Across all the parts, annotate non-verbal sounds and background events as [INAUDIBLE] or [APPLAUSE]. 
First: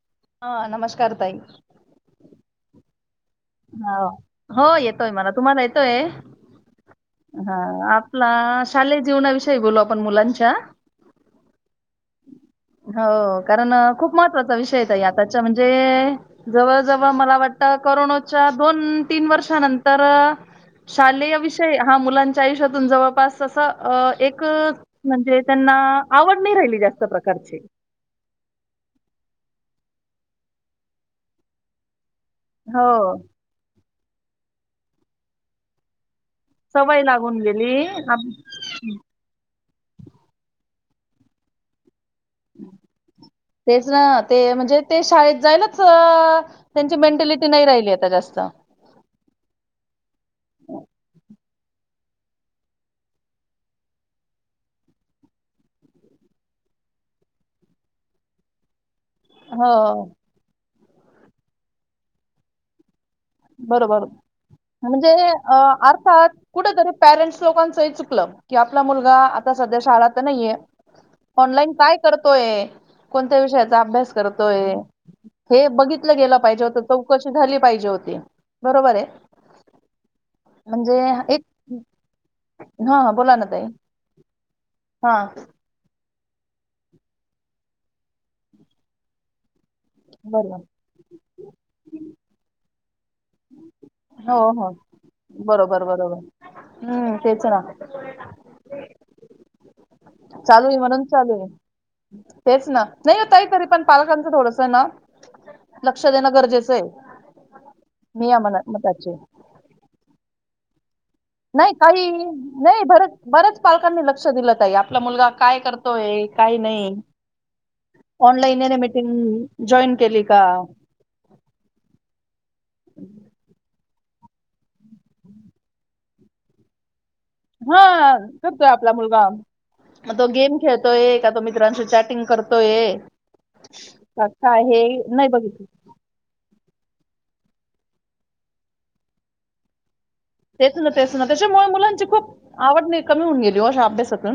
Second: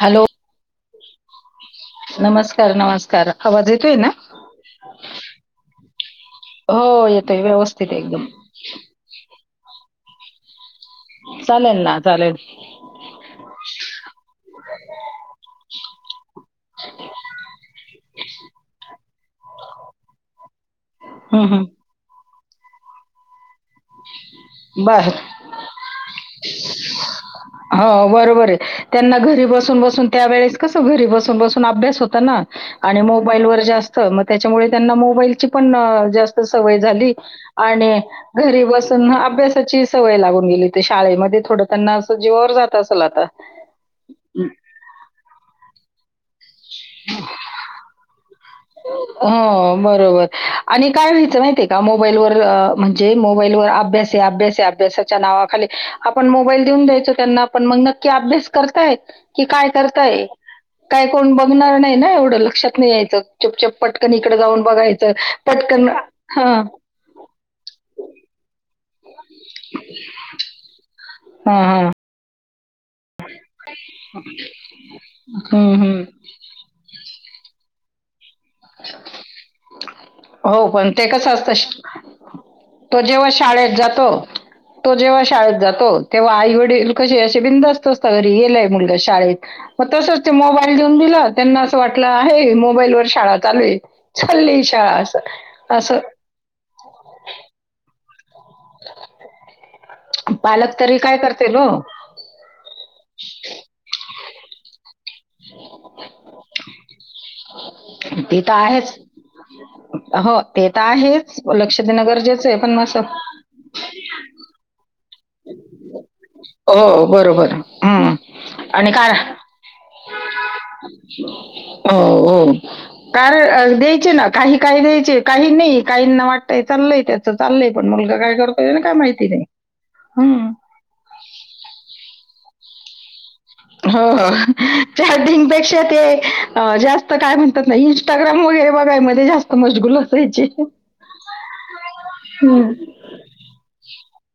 Hello हा नमस्कार ताई. नमस्कार नमस्कार आवाज हा येतोय ना हो येतोय मला तुम्हाला येतोय. हो येतोय हा व्यवस्थित येतोय. आपला शालेय जीवनाविषयी बोलू आपण मुलांच्या. चालेल ना - [UNINTELLIGIBLE] हो कारण खूप महत्त्वाचा विषय आहे ताई आताच्या म्हणजे जवळ जवळ मला वाटतं करोना- च्या दोन तीन वर्षानंतर शालेय हम्म, हम्म. विषयी. हा, मुलांच्या आयुष्यातून जवळपास. तसं एक बर म्हणजे त्यांना आवड नाही राहिली जास्त प्रकारची. हो बरोबर आहे. त्यांना घरी बसून बसून त्यावेेळेस कसं घरी बसून बसून अभ्यास होता ना. हो आणि मोबाईल वर जास्त मग त्याच्यामुळे त्यांना मोबाईलची पण जास्त. सवय झाली लागून गेली आणि आप- घरी. तसं ना अभ्यासाची सवय लागून गेली शाळेमध्ये थोडं. त्यांना असं जीवावर जात असेल आता. तेच ना ते म्हणजे ते शाळेत जायलाच त्यांची मेंटलिटी नाही राहिली आता जास्त. हो बरोबर आणि काय व्हायचं माहितीय का मोबाईलवर अ म्हणजे मोबाईलवर अभ्यास आहे अभ्यास. अभ्यासाच्या नावाखाली आपण मोबाईल देऊन द्यायचो त्यांना आपण मग नक्की अभ्यास करतायत. कि काय हो करतायत काय कोण बघणार नाही ना एवढं लक्षात नाही यायचं. चुपचाप बरोबर पटकन इकडे जाऊन म्हणजे बघायचं अ, पटकन अर्थात हा. कुठेतरी पॅरेंट्स लोकांचही चुकलं की, आपला मुलगा आता सध्या शाळा तर नाहीये हां, ऑनलान हां. काय. करतोय कोणत्या विषयाचा अभ्यास करतोय हे हं, हं. बघितलं गेलं पाहिजे होतं. चौकशी झाली पाहिजे होती. बरोबर आहे. हो पण म्हणजे ते कसं एक असतं. तो हां हां जेव्हा बोला ना ताई. शाळेत जातो तो जेव्हा हां शाळेत जातो. तेव्हा आई वडील कसे असे बिंदास्त असतात घरी गेलाय मुलगा शाळेत मग तसंच ते बरोबर. मोबाईल. त्यांना अस वाटलं आहे. मोबाईल वर शाळा चालू हो चालली हो. शाळा. बरोबर असं बरोबर हम्म तेच ना. [INAUDIBLE] चालू आहे पालक तरी म्हणून काय चालू करतील हो आहे हेच ना नाही ताई तरी पण पालकांचं थोडस ना. लक्ष देणं गरजेचं आहे मी या ते तर [UNINTELLIGIBLE] आहेच मताचे हो ते तर आहेच नाही लक्ष देणे काही गरजेचे आहे पण नाही मस. बरच बऱ्याच पालकांनी लक्ष दिलंत ताई आपला मुलगा काय करतोय. काही नाही हो बरोबर हम्म ऑनलाईनने आणि काय मीटिंग जॉईन केली का. हो हो, कार द्यायचे ना काही काही द्यायचे काही नाही काहीना वाटतंय चाललंय त्याच. चालय हा पण मुलगा काय करतोय ना काय माहिती नाही हम्, य का तो मित्रांशी चॅटिंग करतोय. हो का हो, काय हे नाही बघितलं चॅटिंगपेक्षा ते जास्त. काय म्हणतात नाही इंस्टाग्राम वगैरे बघाय मध्ये जास्त मजगुलत. तेच ना तेच ना त्याच्यामुळे मुलांची खूप आवड नाही कमी होऊन गेली अशा अभ्यासातून.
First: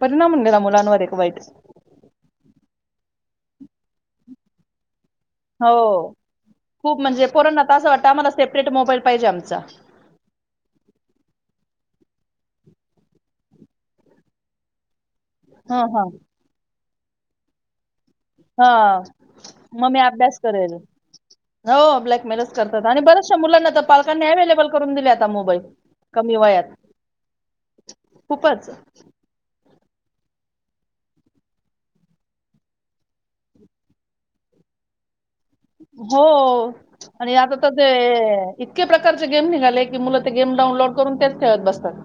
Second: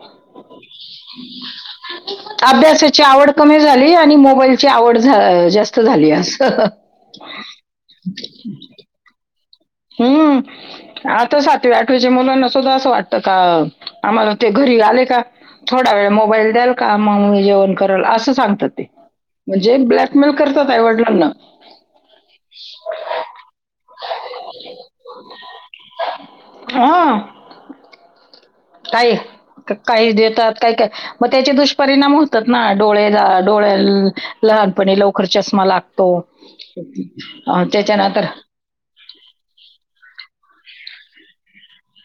परिणाम होऊन गेला मुलांवर एक वाईट. अभ्यासाची आवड कमी झाली आणि मोबाईलची आवड झा''--'' हो जास्त झाली असं. खूप म्हणजे पोरांना असं वाटतं आम्हाला सेपरेट मोबाईल पाहिजे आमचा. हम्म, आता सातव्या आठवी्याच्या मुलांना सुद्धा असं वाटतं का आम्हाला ते घरी आले का. हा थोडा वेळ हा मोबाईल द्याल का मग जेवन. करल अस हा सांगतात ते म्हणजे मग मी ब्लॅकमेल अभ्यास करतात करेल आई-वडिलांना. हो ब्लॅकमेलच करतात आणि बऱचश मुलांना तर पालकांनी यांनीच. स्टेबल करून दिले आता मोबाईल कमी वयात. हां. खूपच काही काही देतात काही काय मग त्याचे दुष्परिणाम होतात ना. डोळेला डोळ्या लहानपणी लव कर चष्मा लागतो. हो आणि आता तर ते त्याच्यानंतर इतके प्रकारचे गेम निघाले की, मुल ते गेम डाउनलोड करून तेच खेळत बसतात.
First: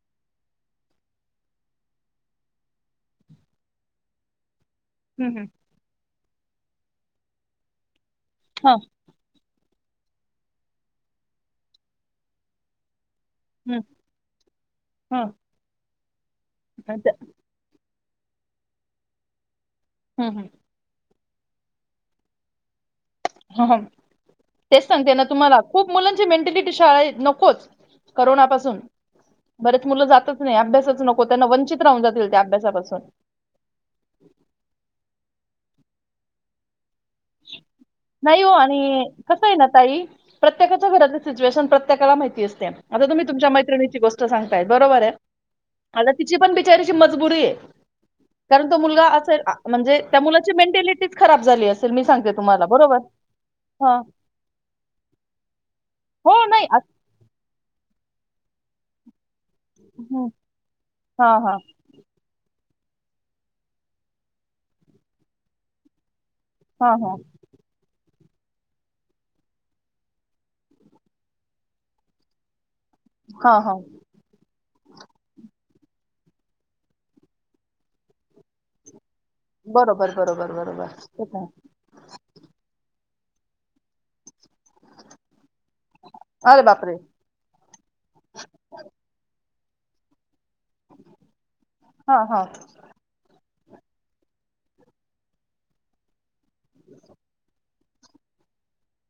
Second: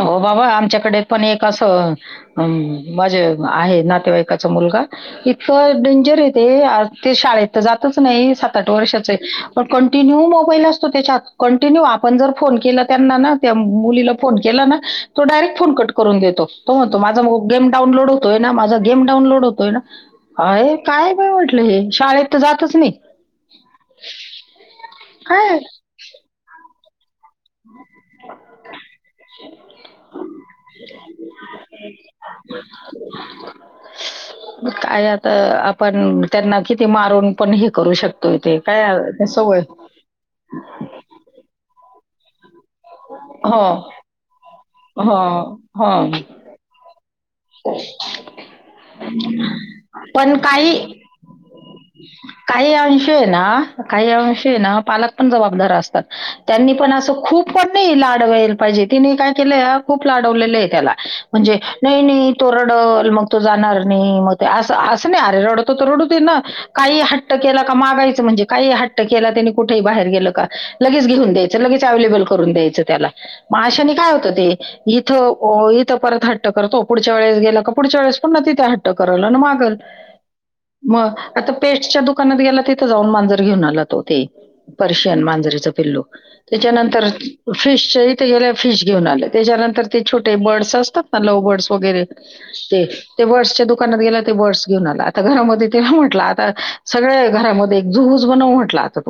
हो बाबा. आमच्याकडे पण एक असं. हम् माझे आहे नातेवाईकाचा मुलगा. हम्म हम्म. इतकं डेंजर आहे ते. ते शाळेत तर जातच नाही सात आठ हा वर्षाच हाय. पण कंटिन्यू मोबाईल असतो त्याच्यात. कंटिन्यू आपण जर फोन केला त्यांना ना. त्या हम्म मुलीला फोन केला ना. हा तो डायरेक्ट फोन कट करून देतो. तो म्हणतो माझा हम्म मोब गेम डाऊनलोड होतोय ना. माझा गेम डाऊनलोड होतोय ना. हम्म. हाय काय बाई म्हटलं हे शाळेत तर जातच नाही. ह तेच सांगते ना काय तुम्हाला. खूप मुलांची मेंटेलिटी शाळा नको च करोनापासून बरेच मुलं जातच नाही. अभ्यासच नको. त्यांना वंचित राहून जातील त्या अभ्यासापासून. काय आता आपण त्यांना किती मारून. पण हे करू शकतोय नाही तेे. काय सवय प्रत्येकाच्यां घरातं सिच्युएशन प्रत्येकाला माहिती असत्या. आता तुम्ही तुमच्या हो मैत्रिणीची गोष्ट सांगताय. बरोबर आहे. हं आता तिची पण बिचारीची मजबुरी आहे. अ [UNINTELLIGIBLE] कारण तो मुलगा असेल. म्हणजे त्या मुलाची काही मेंटॅलिटीच खराब झाली असेल. मी सांगते तुम काही अंश ना काही अंश ना. पालक पण जबाबदार असतात हो नाही त्यांनी आ पण असं खूप पण नाही लाड व्हायल पाहिजे. तिने काय केलंय खूप हं. लाडवलेलं आहे त्याला हां हां. म्हणजे, नाही नाही. तो रडल मग तो जाणार नाही. मग तो असं असं नाही अरे रडतो तर रडू दे ना. हां काही हां. हट्ट केला का मागायचं म्हणजे, काही हट्ट केला त्यांनी, कुठेही बाहेर गेलं का. लगेच घेऊन द्यायचं. लगेच अवलेबल करून द्यायचं त्याला. हां मग हां. अशानी काय होतं ते इथं इथं परत हट्ट करतो. पुढच्या वेळेस गेला का पुढच्या वेळेस पण ना तिथे हट ट करल. आण मागल बरोबर, बरोबर, बरोबर. मग तेच आहे. आता पे टच्या दुकानात गेला तिथे जाऊन मांजर घेऊन आला तो ते. पर्शियन मांजरेच पिल्लू अरे बापरे! त्याच्यानंतर, फिशच्या इथ गेल्यावर फिश घेऊन आल. त्याच्यानंतर ते छोटे बर्डस असतात ना लवबर्ड वगैरे हां हां. ते ते बर्ड्सच्या दुकानात गेला ते बर्ड्स घेऊन आला. आता घरामध्ये तिला म्हटलं, आता सगळ आहे घरामध्ये झू च बनव म्हटला आता.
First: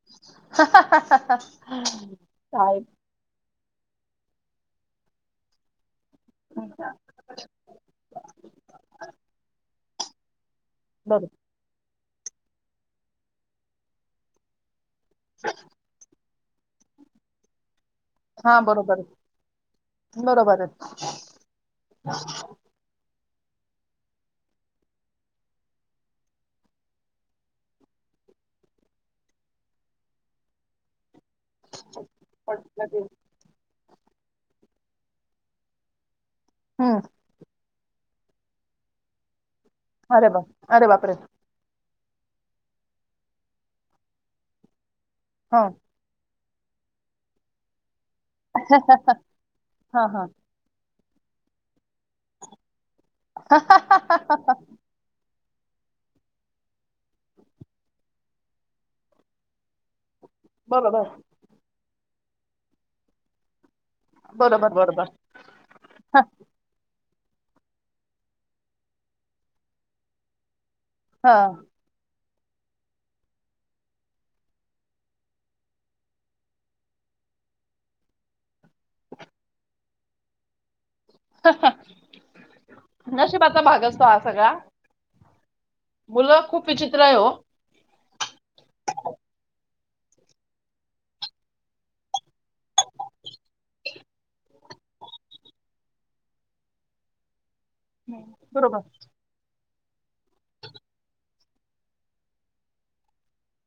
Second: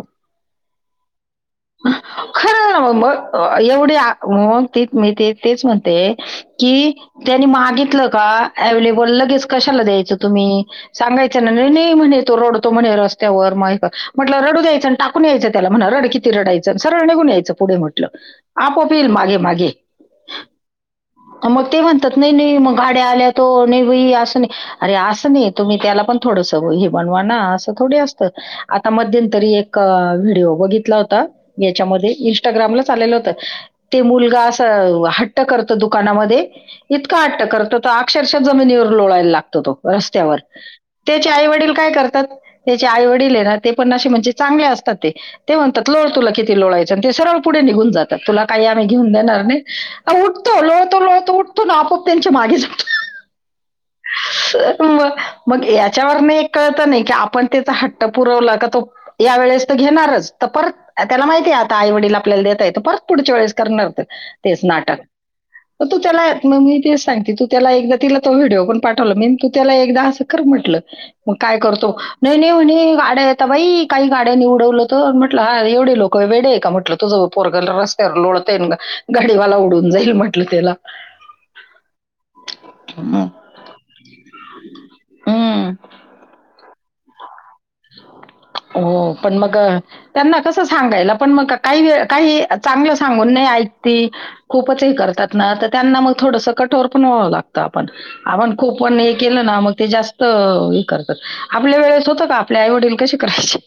खरं [UNINTELLIGIBLE] ना मग एवढी आग मग ते मी ते तेच म्हणते की, त्यांनी मागितलं का, अवेलेबल लगेच कशाला द्यायचं तुम्ही बरं. सांगायचं ना. नाही म्हणे तो रडतो म्हणे रस्त्यावर मग म्हटलं रडूून द्यायचं आणि टाकून यायचं त्याला म्हणा रड कि. ते रडायंच सरळ निघून यायचं पुढे मग. हां आपोआप बरोबर. येइल मागे मागे बरोबर आहे. मग ते म्हणतात नाही नाही मग गाड्या आल्या तो नि असं नाही अरे असं नाही तुम्ही त्याला पण थोडस हे बनवा ना. थोडी असत. आता मध्यंतरी एक व्हिडिओ बघितला होता. याच्यामध्ये पटलं इंस्टाग्रामलाच ते. आलेल ते मुलगा अस हट्ट करत दुकानामध्ये हं. इतका हट्ट करत. तो अक्षरशः जमिनीवर लोळायला लागतो, तो अरे रस्त्यावर बाप अरे बापरे! त्याचे आई वडील काय करतात? त्याचे आई वडील ये ना ते पण अशे म्हणजे चांगले असतात, ते हां. म्हणतात लोळ तुला किती लोळायचं. ते सरळं पुढे निघून जातात, तुला काही आम्ही घेऊन देणार नाही हां अ हां. ऊठ तो लोळतो- लोळतो उठतो अन् आपोआप त्यांच्या मागे जातो. ह, ह, ह.... मं मग याच्यावर नं एक कळतं, नाही की आपण त्याचा हट्ट पुरवला का तो या वेळेस तर घेणारच. तर परत, बरोबर. त्याला माहितीये आता आई वडीलला आपल्याला देतयेत, तर परत पुढच्या वेळेस करणार तो. तेच बरोबर नाटक. बरोबर तू त्याला हं मग मी तेच सांगती तू त्याला एकदा तिला तो व्हिडिओ पण पाठवला मी तू त्याला एकदा अस करं म्हंटलं, म काय हं करतो नई, नई म्हणे गाड्या आता बाई काही गाड्यानी उडवलं तर, म्हटलं आ एवढे लोक वेडे. का म्हटलं तुझं पोरंग रत्यावर लोळतंय, अन् गाडीवाला उडवुन जाईल म्हंटलं त्याला. हं, हा नशिबाचा भाग असतो हा सगळा. हम्, मुलं खूप विचित्रय हो. हो पण मग अं त्यांना कसं सांगायला पण मग काही वे, ळ काही चांगलं सांगून नाही ऐकती. खूपच हे करतात ना तर त्यांना मग थोडसं कठोर पण व्हावं लागतं, आपण आपण खूप बरोबर पण एक केलं ना मग ते जास्त हे करतात आपल्या वेळेत होतं का आपल्या आई वडील कसे करायचे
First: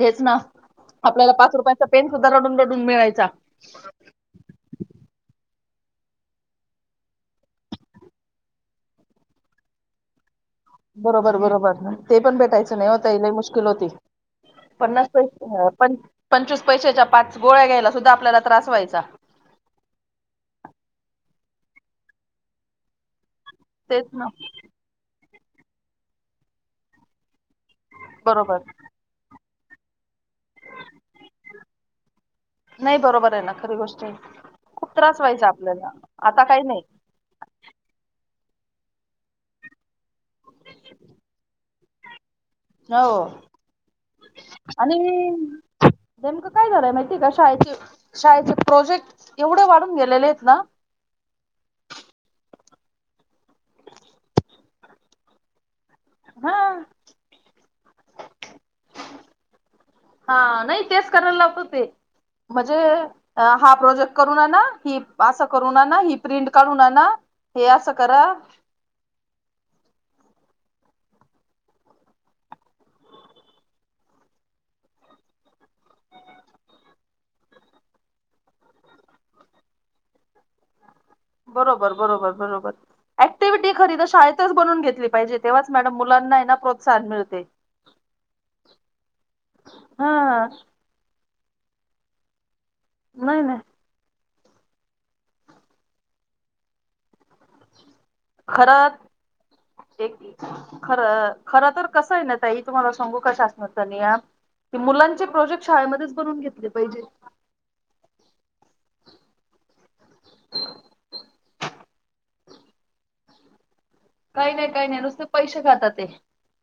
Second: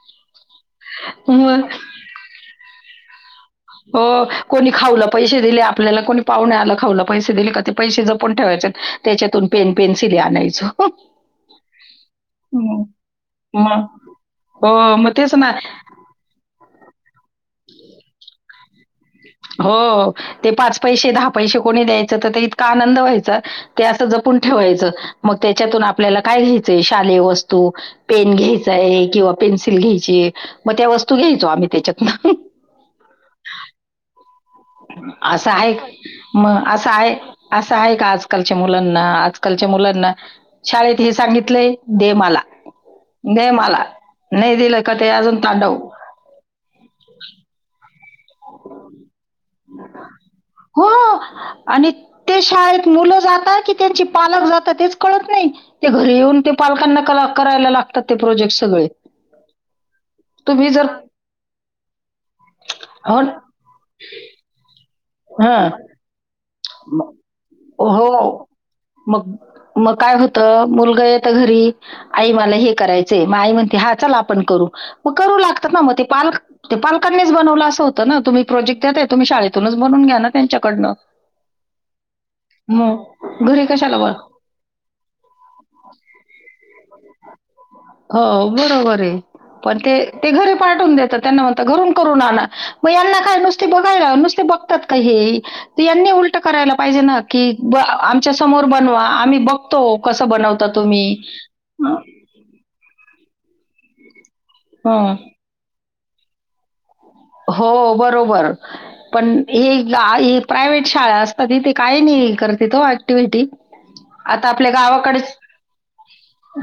हेच ना आपल्याला पाच मग रुपयाचा पेन सुद्धा रडून -रडून मिळायचा. हो कोणी खाऊला पैसे दिले आपल्याला कोणी पाहुणे आला खाऊला पैसे दिले का ते पैसे जपुण ठेवायचे. त्याच्यातून पेन, पेन्सिली आणायचो. बरोबर, बरोबर ते पण भेटायचं हं. नाही हो ताई लई मुश्किल मग होते. हो, पन्नास मग पै तेच ना. पंचवीस पैशाच्या पाच गोळ्या घ्यायला सुद्धा आपल्याला त्रास व्हायचा. हो ते पाच पैसे, दहा पैसे कोणी द्यायचं तर इतका आनंद व्हायचा ते तेच असं ना. जपून ठेवायचं, मग त्याच्यातून आपल्याला काय घ्यायचंय शालेय वस्तु तु पेन बरोबर घ्यायचा ये किंवा पेन्सिल घ्यायची मग त्या वस्तू घ्यायचो आम्ही त्याच्यानंतर. नाही बरोबर आहे ना खरी गोष्ट आहे. खूप त्रास व्हायचा असं आहे, आपल्याला आता काही मग नाही असं आहे. असं आहे का आजकालच्या मुलांना, आजकालच्या मुलांना शाळेत हे सांगितलंय, दे मला. हो दे मला, नाही दिलं का आणि ते अजून तांडव. नेमकं काय झालंय माहितीय का शाळेचे, शाळेचे प्रोजेक्ट एवढे वाढून गेलेले येत ना. हो [INAUDIBLE] आणि ते शाळेत मुलं जातात कि त्यांचे पालक जातात तेच कळत नाही. ते घरी येऊन ते हा पालकांना क- करायला लागतात ते प्रोजेक्ट सगळे. हा तुम्ही नाही जर तेच करायला लावता ते म्हणजे हो हा प्रोजेक्ट करुन आना, ही असं हं. करुन आना, ही प्रिंट काढून ना हे असं करा. हो. मग- मग काय होतं मुलगा येता घरी आई मला हे करायचंय मग आई म्हणते हा चला आपण करू मग करू लागतात ना मग ते पाल ते पालकांनीच बनवलं असं होतं ना, तुम्ही प्रोजेक्ट द्याताय तुम्ही शाळेतूनच बनून घ्या ना त्यांच्याकडनं. बरोबर, बरोबर, बरोबर मग घरी ऍक्टिव्हटी खरी कशाला तर ब शाळेत तच बनून घेतली पाहिजे तेव्हाच मॅडम मुलांनाना प्रोत्साहन मिळते. हो बरोबर आहे, पण ते हा ते घरी पाठवून देतात, त्यांना म्हणत घरून करून आणा. हो, यांना काय, नाही नाही नुसती बो? नुसतं बघतात का हे? यांनी उलटं करायला पाहिजे ना कि आमच्या समोर खरं बनवा, आम्ही बघतो एक कस बनवता तुम्ही. खरं खर तर कसं आहे ना, ताई? तुम्हाला सांगू का? शासनाचा नियम हं. -मुलांचे प्रोजेक्ट शाळेमध्येच बनून घेतले पाहिजे. हो, बरोबर. पण हे प्रायव्हेट शाळा असतात, तिथे काही नाही करतात ॲक्टिव्हटी काही नाही, काही नाही, नुसते पैसे खातात. ते.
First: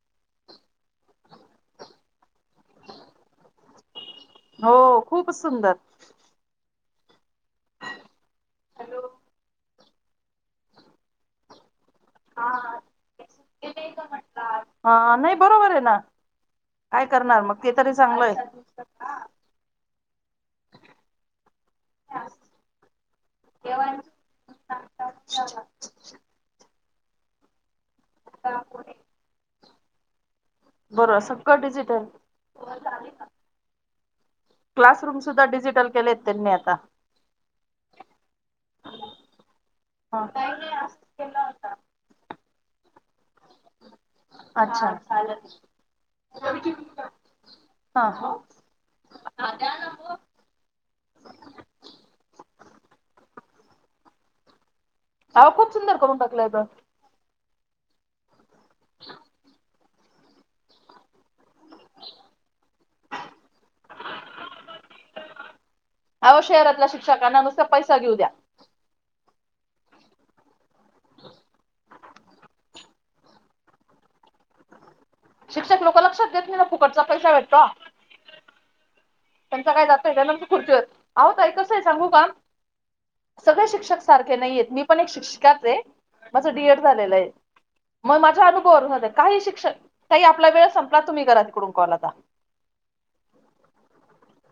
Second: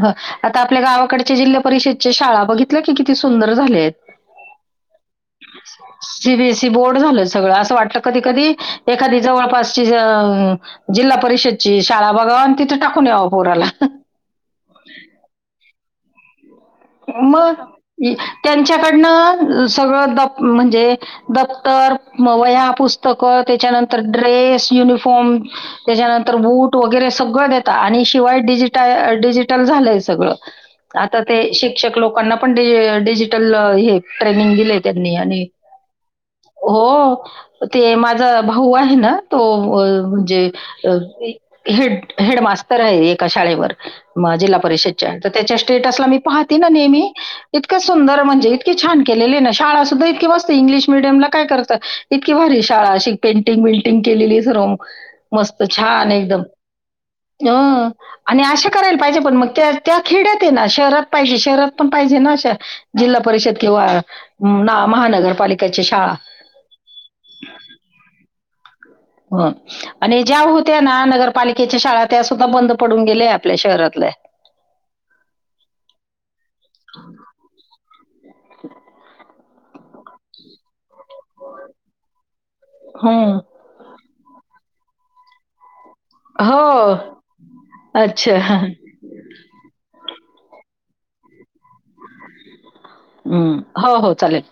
हं, आता आपल्या गावाकडच्या जिल्हा परिषदेच्या शाळा बघितल्या की, किती सुंदर झाल्यात. हो, खूपच सुंदर सीबीएसई बोर्ड झालं सगळं असं वाटतं, कधी कधी एखादी जवळपास जिल्हा परिषदची शाळा बघाव आणि तिथे टाकून यावं पोराला हा, नाही बरोबर आहे ना? काय करणार मग ते, तरी चांगलय च्याकडन सगळं म्हणजे दप्तर, वह्या, पुस्तकं त्याच्यानंतर ड्रेस, युनिफॉर्म त्याच्यानंतर बुट वगैरे सगळं देत आणि शिवाय डिजिटा डिजिटल झालंय सगळं बरोर, आता ते सकटच शिक्षक लोकांना पण डिजिटल हे ट्रेनिंग दिले त्यांनी क्लासरूम आणि सुद्धा डिजिटल केलेत त्यांनी आता. हो, ते माझा भाऊ आहे ना, तो म्हणजे काही नाही अ असंच केला होता. हे हेडमास्तर आहे एका शाळेवर जिल्हा अच्छा परिषदच्या तर चालत. त्याच्या स्टेटसला मी पाहते नेहमी इतकं हा सुंदर म्हणजे इतकी छान केलेली ना शाळा सुद्धा इतकी मस्त इंग्लिश मिडियमला काय करतं इतकी भारी शाळा अशी पेंटिंग विंटिंग केलेली सर्व अहो मस्त खूप सुंदर छान करून एकदम टाकलंय ग. अ आणि अशा करायला पाहिजे, पण मग त्या त्या खेड्यात आहे ना, शहरात पाहिजे शहरात पण पाहिजे ना, अशा जिल्हा परिषद किंवा ना महानगरपालिकेची शाळा अहो शहरातल्या शिक्षकांना नुसत पैसा घेऊ द्या हं आणि ज्या होत्या ना नगरपालिकेच्या शाळा, त्या सुद्धा बंद पडून गेल्या आपल्या शहरातल्या शिक्षक लोक लक्ष देत नाही, ना फुकटचा पैसा भेटतो. त्यांचं काय जातंय, त्यानंतर खुर्चीवर. आहो ताई, कसं आहे सांगू का? हं. सगळे शिक्षक सारखे नाहीयेत, मी पण एक शिक्षिकाच आहे. माझं डी. एड. हो. झालेलं आहे, मग अच्छा. माझ्या अनूभवारून सांगते. काही शिक्षण ताई, आपला वेळ संपला. तुम्ही करा तिकडून कॉल आता हं, हो हो, चालेल.